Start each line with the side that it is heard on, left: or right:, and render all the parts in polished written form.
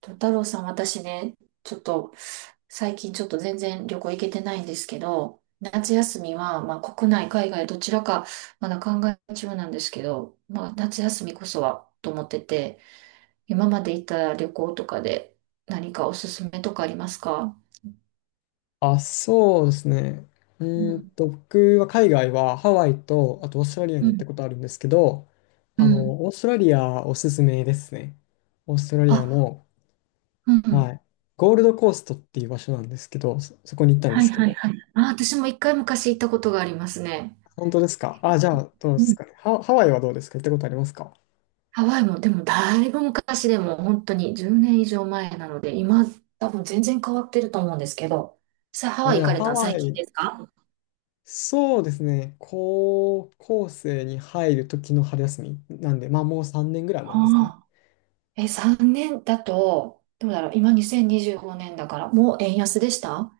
right: と、太郎さん、私ね、ちょっと、最近ちょっと全然旅行行けてないんですけど、夏休みは、まあ、国内、海外、どちらか、まだ考え中なんですけど、まあ、夏休みこそは、と思ってて、今まで行った旅行とかで、何かおすすめとかありますか？
left: あ、そうですね。
right: うん、
left: 僕は海外はハワイと、あとオーストラリアに
right: う
left: 行った
right: ん、
left: ことあるんですけど、
right: う
left: あ
right: ん。
left: の、オーストラリアおすすめですね。オーストラリア
right: あ、
left: の、
right: う
left: は
right: ん。
left: い、ゴールドコーストっていう場所なんですけど、そこに行ったんで
right: はい
left: すけ
right: はい
left: ど。
right: はい。あ、私も一回昔行ったことがありますね。
left: 本当ですかあ、じゃあ、どうですかね。ハワイはどうですか？行ったことありますか？
right: ハワイも、でもだいぶ昔でも本当に10年以上前なので、今多分全然変わってると思うんですけど、ハ
left: あ、
right: ワイ
left: じ
right: 行
left: ゃ
right: かれ
left: ハ
right: たの最
left: ワ
right: 近
left: イ、
right: ですか？
left: そうですね。高校生に入る時の春休みなんで、まあもう3年ぐらい
right: あ
left: 前ですね。
right: あ。え、3年だと、どうだろう、今2025年だから、もう円安でした？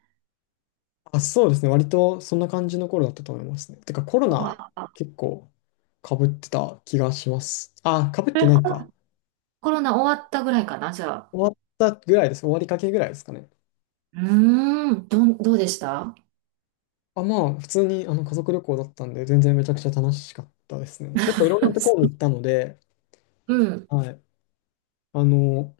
left: あ、そうですね。割とそんな感じの頃だったと思いますね。てかコロ
right: う
left: ナ
right: わあ。
left: 結構被ってた気がします。あ、被って
right: え
left: ない
right: コ
left: か。
right: コロナ終わったぐらいかな、じゃあ。
left: 終わったぐらいです。終わりかけぐらいですかね。
right: うーん、どうでした？
left: あ、まあ、普通に家族旅行だったんで、全然めちゃくちゃ楽しかったですね。結構いろんなところに 行ったので、
right: うん、
left: はい。あの、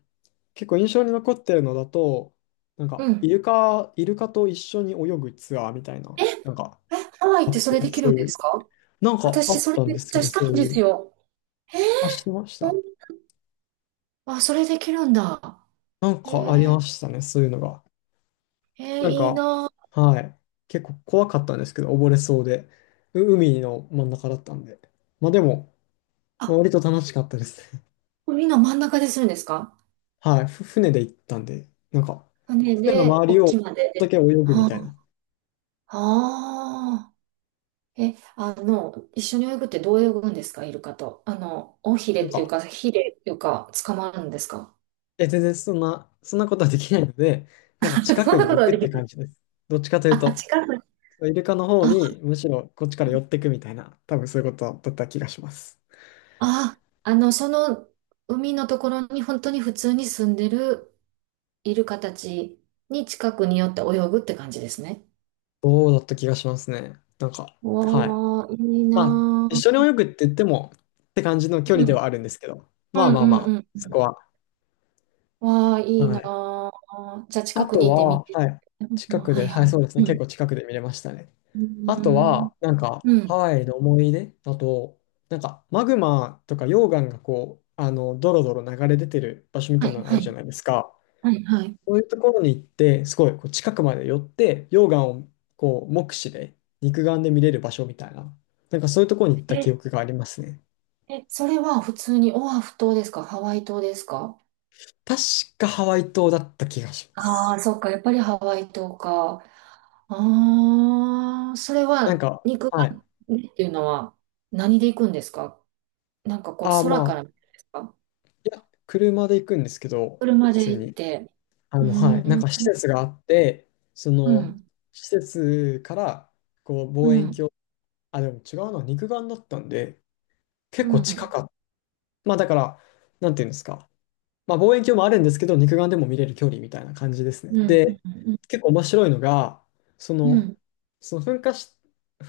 left: 結構印象に残ってるのだと、
right: うん。
left: イルカと一緒に泳ぐツアーみたいな、
right: え、え、
left: なんか、
right: ハワイっ
left: あ
right: て
left: っ
right: それ
left: て、
right: できる
left: そ
right: ん
left: うい
right: です
left: う、
right: か？
left: なんかあ
right: 私、
left: っ
right: それ
left: たん
right: めっ
left: です
right: ち
left: よ
right: ゃ
left: ね、
right: した
left: そ
right: い
left: う
right: んで
left: い
right: す
left: う。
right: よ。えー
left: あ、してまし
right: ほ
left: た。
right: んあ、それできるんだ。
left: なん
right: へ
left: かあり
right: え。
left: ましたね、そういうのが。なん
right: いい
left: か、
right: なあ。
left: はい。結構怖かったんですけど、溺れそうで。海の真ん中だったんで。まあでも、まあ
right: あ、
left: 割と楽しかったですね。
right: これみんな真ん中でするんですか？
left: はい。船で行ったんで、
right: 船
left: 船の
right: で、
left: 周りを
right: 沖まで
left: だ
right: で。
left: け泳ぐみ
right: あ
left: たいな。
right: あー。え、あの、一緒に泳ぐってどう泳ぐんですか、イルカと。尾ひれ
left: なん
right: っていう
left: か、
right: か、ひれっていうか、捕まるんですか？
left: 全然そんなことはできないので、なんか 近
right: そ
left: く
right: ん
left: に
right: なこ
left: 行
right: とは
left: く
right: で
left: っ
right: きな
left: て
right: い。
left: 感じです。どっちかという
right: あ、
left: と、
right: 近く。
left: イルカの方
right: あ、
left: にむしろこっちから寄ってくみたいな、多分そういうことだった気がします。
right: あ、あ、その海のところに本当に普通に住んでるイルカたちに近くに寄って泳ぐって感じですね。
left: そうだった気がしますね。はい。
right: わあ、いい
left: まあ、
right: な
left: 一緒に
right: あ。
left: 泳ぐって言っても、って感じの距
right: う
left: 離で
right: ん、
left: はあるんですけど、
right: う
left: まあ
right: ん、
left: ま
right: う
left: あまあ、
right: ん、う
left: そこ
right: ん。
left: は。
right: わあ、いい
left: は
right: な
left: い。
right: あ。じゃあ
left: あ
right: 近く
left: と
right: にいてみ
left: は、
right: て。
left: はい。
right: うん。
left: 近く
right: は
left: で、
right: い
left: はい、
right: は
left: そ
right: い。
left: うですね。
right: う
left: 結
right: ん。
left: 構近くで見れましたね。
right: うー
left: あと
right: ん。
left: は、
right: う
left: ハ
right: ん。
left: ワイの思い出だと、マグマとか溶岩がこう、ドロドロ流れ出てる場所み
right: は
left: たい
right: い
left: なのあ
right: は
left: るじゃ
right: い。
left: ないですか。
right: はいはい。
left: そういうところに行って、すごいこう近くまで寄って、溶岩をこう、目視で、肉眼で見れる場所みたいな、なんかそういうところに行った
right: え、
left: 記憶がありますね。
right: それは普通にオアフ島ですかハワイ島ですか？
left: 確かハワイ島だった気がしま
right: ああー、
left: す。
right: そっか。やっぱりハワイ島か。ああ、それは肉
left: はい。
right: 眼でっていうのは何で行くんですか？なんかこう空
left: ま
right: か
left: あ、
right: ら見るんですか？
left: いや、車で行くんですけど、
right: 車
left: 普
right: で
left: 通
right: 行っ
left: に。
right: て。う
left: はい。なん
right: ーん。
left: か施設があって、そ
right: う
left: の、
right: ん。
left: 施設から、こう、
right: う
left: 望遠
right: ん。
left: 鏡、あ、でも違うな、肉眼だったんで、
right: う
left: 結構
right: ん。う
left: 近か
right: ん。
left: った。まあ、だから、なんていうんですか。まあ、望遠鏡もあるんですけど、肉眼でも見れる距離みたいな感じですね。
right: うん。
left: で、
right: うん。
left: 結構面白いのが、そ
right: う
left: の、
right: ん。
left: その噴火し、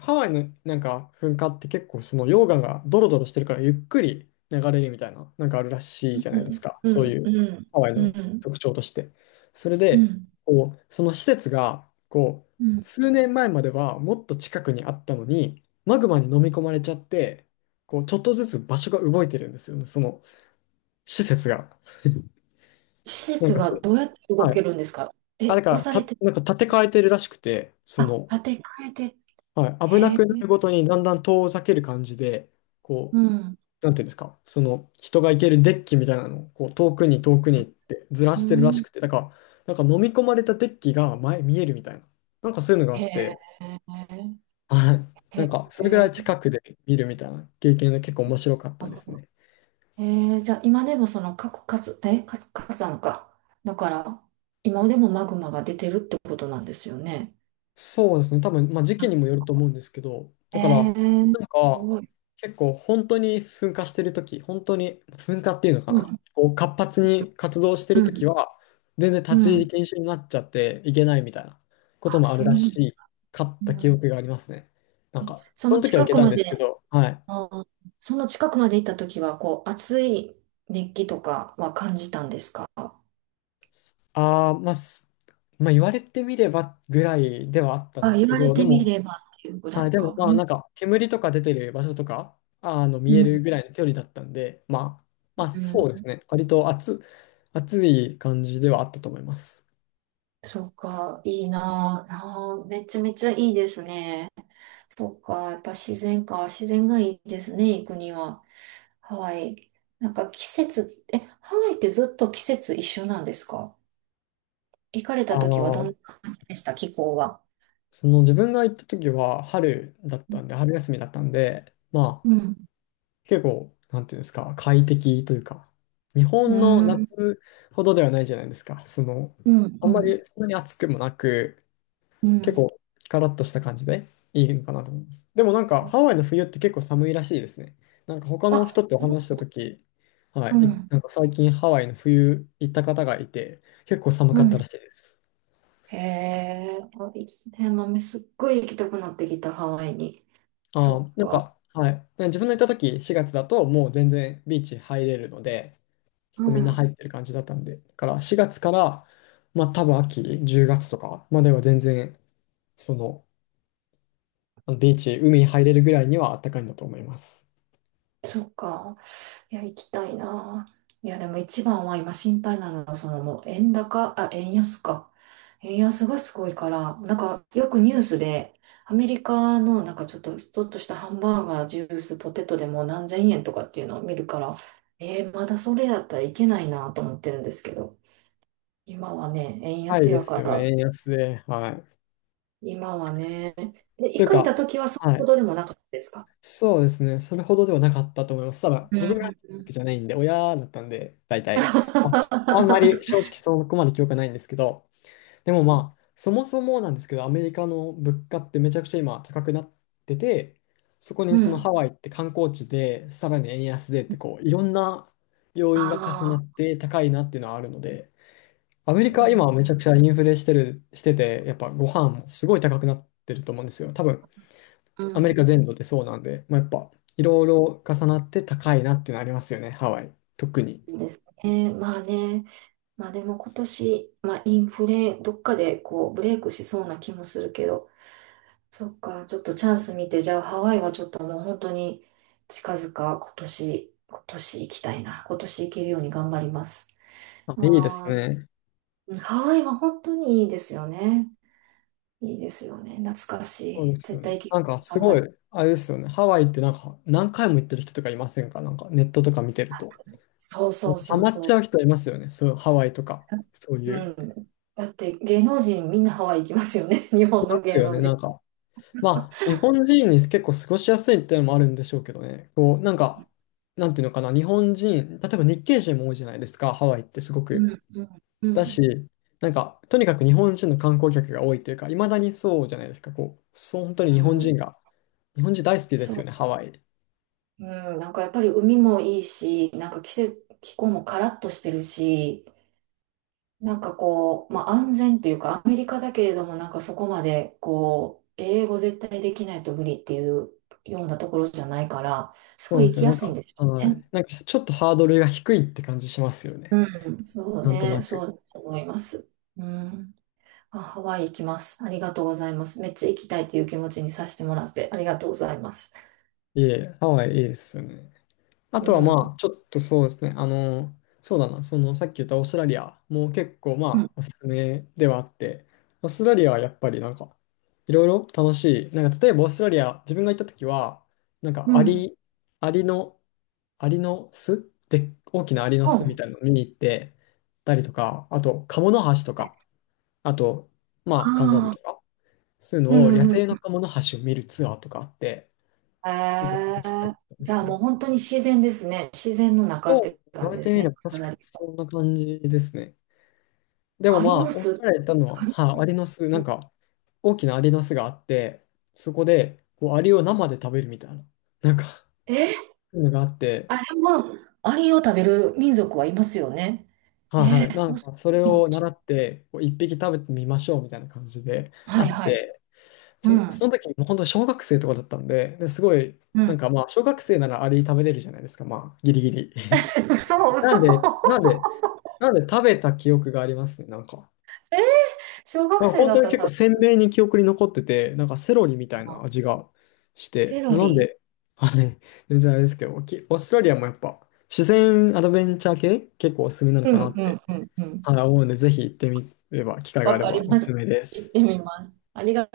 left: ハワイのなんか噴火って結構その溶岩がドロドロしてるからゆっくり流れるみたいな、なんかあるらしい
right: う
left: じゃないです
right: ん、
left: か。
right: う
left: そうい
right: ん、
left: う
right: うん、
left: ハワイ
right: う
left: の
right: ん、
left: 特徴として。それ
right: う
left: で、
right: ん、
left: こう、その施設が、こ
right: う
left: う、
right: ん。
left: 数年前まではもっと近くにあったのに、マグマに飲み込まれちゃって、こう、ちょっとずつ場所が動いてるんですよね、その施設が。
right: 施
left: なん
right: 設
left: か
right: が
left: そ
right: どうやって動
left: は
right: け
left: い。
right: るんですか？
left: あ、だ
right: え、
left: か
right: 押
left: ら、
right: されて、
left: なんか立て替えてるらしくて、そ
right: あ、
left: の、
right: 建て替えて、
left: はい、危な
right: へえ、
left: くなるごとにだんだん遠ざける感じで、こ
right: うん、
left: う、なんていうんですか、その人が行けるデッキみたいなのをこう遠くに遠くにってずら
right: う
left: してるらし
right: ん、
left: くて、だから、なんか飲み込まれたデッキが前見えるみたいな、なんかそういうのがあ
right: へ
left: っ
right: え、
left: て、はい、
right: へ
left: なんかそれぐらい
right: え、
left: 近くで見るみたいな経験で結構面白かっ
right: な
left: た
right: る
left: です
right: ほど。
left: ね。
right: へ。じゃあ今でもその核活、え、活火山か。だから、今でもマグマが出てるってことなんですよね。
left: そうですね。多分、まあ、時
right: う
left: 期
right: ん。
left: にもよると思うんですけど、だ
right: え
left: から、
right: ー、
left: なん
right: す
left: か、
right: ごい。
left: 結構本当に噴火してるとき、本当に噴火っていうのか
right: う
left: な、
right: ん、
left: こう活発に活動して
right: う
left: るとき
right: ん、
left: は、全然立ち
right: う
left: 入り
right: ん。
left: 禁止になっちゃっていけないみたいなこと
right: あ、
left: もある
right: そう
left: ら
right: なん、
left: しかっ
right: う
left: た記
right: ん。
left: 憶がありますね。
right: そ
left: その
right: の
left: 時はい
right: 近
left: け
right: く
left: たん
right: ま
left: ですけ
right: で。
left: ど、はい。
right: あー。その近くまで行った時は、こう、熱気とかは感じたんですか？
left: ああ、まあ、すまあ、言われてみればぐらいではあったんで
right: あ、
left: す
right: 言
left: け
right: われ
left: ど、で
right: てみ
left: も、
right: ればっていうぐら
left: はい、
right: い
left: で
right: か。
left: もま
right: う
left: あ
right: ん、
left: なんか煙とか出てる場所とかあの
right: う
left: 見える
right: ん、
left: ぐらいの距離だったんで、まあ、まあ
right: う
left: そうです
right: ん。
left: ね、割と暑、暑い感じではあったと思います。
right: そうか、いいなあ。めちゃめちゃいいですね。そうか、やっぱ自然か。自然がいいですね、行くには。ハワイ。なんか季節、え、ハワイってずっと季節一緒なんですか？行かれ
left: あ
right: た時はどん
left: ー、
right: な感じでした、気候は。
left: その自分が行った時は春だったんで、春休みだったんで、まあ
right: うん。
left: 結構、なんていうんですか、快適というか、日
right: う
left: 本の
right: ん。
left: 夏ほどではないじゃないですか、その、
right: うん。
left: あ
right: う
left: んま
right: ん。
left: りそんなに暑くもなく、
right: う
left: 結
right: ん。
left: 構カラッとした感じでいいのかなと思います。でもなんか
right: そう。
left: ハワイの冬って結構寒いらしいですね。なんか他の
right: あ、
left: 人と話した時、は
right: う
left: い、
right: ん、
left: なんか最近ハワイの冬行った方がいて、結構寒
right: う
left: かった
right: ん。
left: らしいです。
right: へえ、あ、いいですね。豆すっごい行きたくなってきた、ハワイに。そ
left: あ
right: っ
left: ー、
right: か。
left: はい、自分の行った時4月だともう全然ビーチ入れるので、結
right: う
left: 構みんな
right: ん、
left: 入ってる感じだったんで、だから4月から、まあ多分秋、10月とかまでは全然、その、ビーチ、海に入れるぐらいには暖かいんだと思います。
right: そっか。いや、行きたいな。いや、でも一番は今心配なのは、そのもう円高、あ、円安か。円安がすごいから、なんかよくニュースで、アメリカのなんかちょっとしたハンバーガー、ジュース、ポテトでも何千円とかっていうのを見るから、まだそれだったらいけないなと思ってるんですけど。今はね、円
left: はい
right: 安
left: で
right: やか
left: すよ
right: ら、
left: ね、円安で。はい。
right: 今はね、で、
left: と
right: 行
left: いう
right: かれた
left: か、
right: 時はそれ
left: は
right: ほ
left: い。
right: どでもなかったですか？
left: そうですね、それほどではなかったと思います。ただ、
right: う
left: 自分が入ったわけ
right: ん。
left: じゃないんで、親だったんで、大体。まあ、ちあんまり正 直そこまで記憶はないんですけど、でもまあ、そもそもなんですけど、アメリカの物価ってめちゃくちゃ今高くなってて、そこに
right: う
left: その
right: ん。
left: ハワイって観光地で、さらに円安でってこう、いろんな要因
right: あ
left: が重なっ
right: あ、
left: て高いなっていうのはあるので、アメリカ
right: う
left: は今
right: ん、
left: めちゃくちゃインフレしてる、してて、やっぱご飯もすごい高くなってると思うんですよ。多分、
right: う
left: アメリカ
right: ん。
left: 全土でそうなんで、まあ、やっぱいろいろ重なって高いなっていうのありますよね、ハワイ。特に。
right: そうですね。まあね。まあでも今年、まあインフレ、どっかでこうブレイクしそうな気もするけど、そっか、ちょっとチャンス見て、じゃあハワイはちょっともう本当に近々今年行きたいな。今年行けるように頑張ります。
left: あ、いいです
right: ああ。
left: ね。
right: うん。ハワイは本当にいいですよね。いいですよね。懐かし
left: そう
right: い。
left: ですよ
right: 絶
left: ね。
right: 対行け
left: な
right: る
left: ん
right: よ
left: か
right: うに
left: す
right: 頑張
left: ごい、
right: り。
left: あれですよね。ハワイってなんか何回も行ってる人とかいませんか？なんかネットとか見てると。
right: そう
left: も
right: そ
left: う
right: う
left: ハ
right: そう
left: マっちゃ
right: そ
left: う人いますよね。そう、ハワイとか。そう
right: う。
left: い
right: う
left: う。
right: ん。だって芸能人みんなハワイ行きますよね。日
left: い
right: 本
left: ま
right: の
left: す
right: 芸
left: よ
right: 能
left: ね。
right: 人。
left: なんかまあ、日本人に結構過ごしやすいっていうのもあるんでしょうけどね。こう、なんていうのかな、日本人、例えば日系人も多いじゃないですか、ハワイってすご
right: う
left: く。
right: ん、うん、う
left: だし、
right: ん、
left: とにかく日本人の観光客が多いというか、いまだにそうじゃないですか、こう、そう、本当に日
right: う
left: 本
right: ん。
left: 人が、日本人大好きで
right: そ
left: すよ
right: う。
left: ね、ハワイ。
right: うん。なんかやっぱり海もいいし、なんか気候もカラッとしてるし、なんかこう、まあ、安全というか、アメリカだけれども、なんかそこまで、こう、英語絶対できないと無理っていうようなところじゃないから、す
left: そ
right: ご
left: う
right: い
left: で
right: 行
left: すよ
right: き
left: ね、
right: やすいんでしょう
left: は
right: ね。
left: い。ちょっとハードルが低いって感じしますよね。
right: うん。そう
left: なんと
right: ね、
left: な
right: そ
left: く。
right: うだと思います。うん。あ、ハワイ行きます。ありがとうございます。めっちゃ行きたいっていう気持ちにさせてもらって、ありがとうございます。
left: いえ、ハワイいいですよね。あ
right: う
left: とはま
right: ん。
left: あ、ちょっとそうですね。そうだな、そのさっき言ったオーストラリアも結構
right: う
left: ま
right: ん。
left: あ、おすすめではあって、オーストラリアはやっぱりいろいろ楽しい。なんか例えばオーストラリア、自分が行った時は、なん
right: う
left: かア
right: ん。
left: リ、アリの、アリの巣で、大きなアリの巣み
right: 本。
left: たいなの見に行ってたりとか、あと、カモノハシとか、あと、まあ、カンガルー
right: あ
left: と
right: あ、
left: か、そういう
right: う
left: のを野
right: んう
left: 生
right: ん。
left: のカモノハシを見るツアーとかあって、
right: へ
left: 結構楽
right: え。
left: しかったで
right: じゃあ
left: す
right: も
left: ね。
right: う本当に自然ですね。自然の中っ
left: そう、
right: て
left: 言わ
right: 感
left: れ
right: じで
left: て
right: す
left: みれ
right: ね。
left: ば
right: 草
left: 確
right: だ
left: かに
right: らけ。
left: そんな感じですね。でも
right: ア
left: ま
right: リ
left: あ、
right: の
left: おっし
right: 巣、
left: ゃられたの
right: ア
left: は、
right: リ、
left: はい、アリの巣、大きなアリの巣があって、そこで、こう、アリを生で食べるみたいな、なんか、そ
right: え。
left: ういうのがあっ
right: あ
left: て、
right: れもアリを食べる民族はいますよね。
left: はい
right: え
left: は
right: ー、
left: い、
right: オースト
left: そ
right: ラ
left: れ
right: リアも
left: を
right: そう。
left: 習って、こう、一匹食べてみましょうみたいな感じであ
right: はい
left: っ
right: はい。
left: て、
right: う
left: そ
right: ん。
left: の時、もう本当小学生とかだったんで、ですごい、
right: う
left: な
right: ん。
left: んかまあ、小学生ならアリ食べれるじゃないですか、まあ、ギリギリ。
right: そう、
left: な
right: そう。
left: んで、なんで、なんで食べた記憶がありますね、なんか。
right: えー、小学
left: まあ
right: 生
left: 本
right: だ
left: 当
right: っ
left: に
right: たら
left: 結構
right: 食
left: 鮮明に記憶に残ってて、なんかセロリ
right: べ
left: みたい
right: た
left: な
right: の。
left: 味がし
right: セ
left: て、ま
right: ロ
left: あ、なん
right: リ。
left: で、あね、全然あれですけど、オーストラリアもやっぱ自然アドベンチャー系結構おすすめなの
right: う
left: かな
right: ん、
left: っ
right: う
left: て、
right: ん、うん、うん。
left: はい、思うんで、ぜひ行ってみれば、機会があ
right: わ
left: れ
right: か
left: ば
right: り
left: お
right: ま
left: すす
right: す。
left: めで
right: 行って
left: す。
right: みます。ありが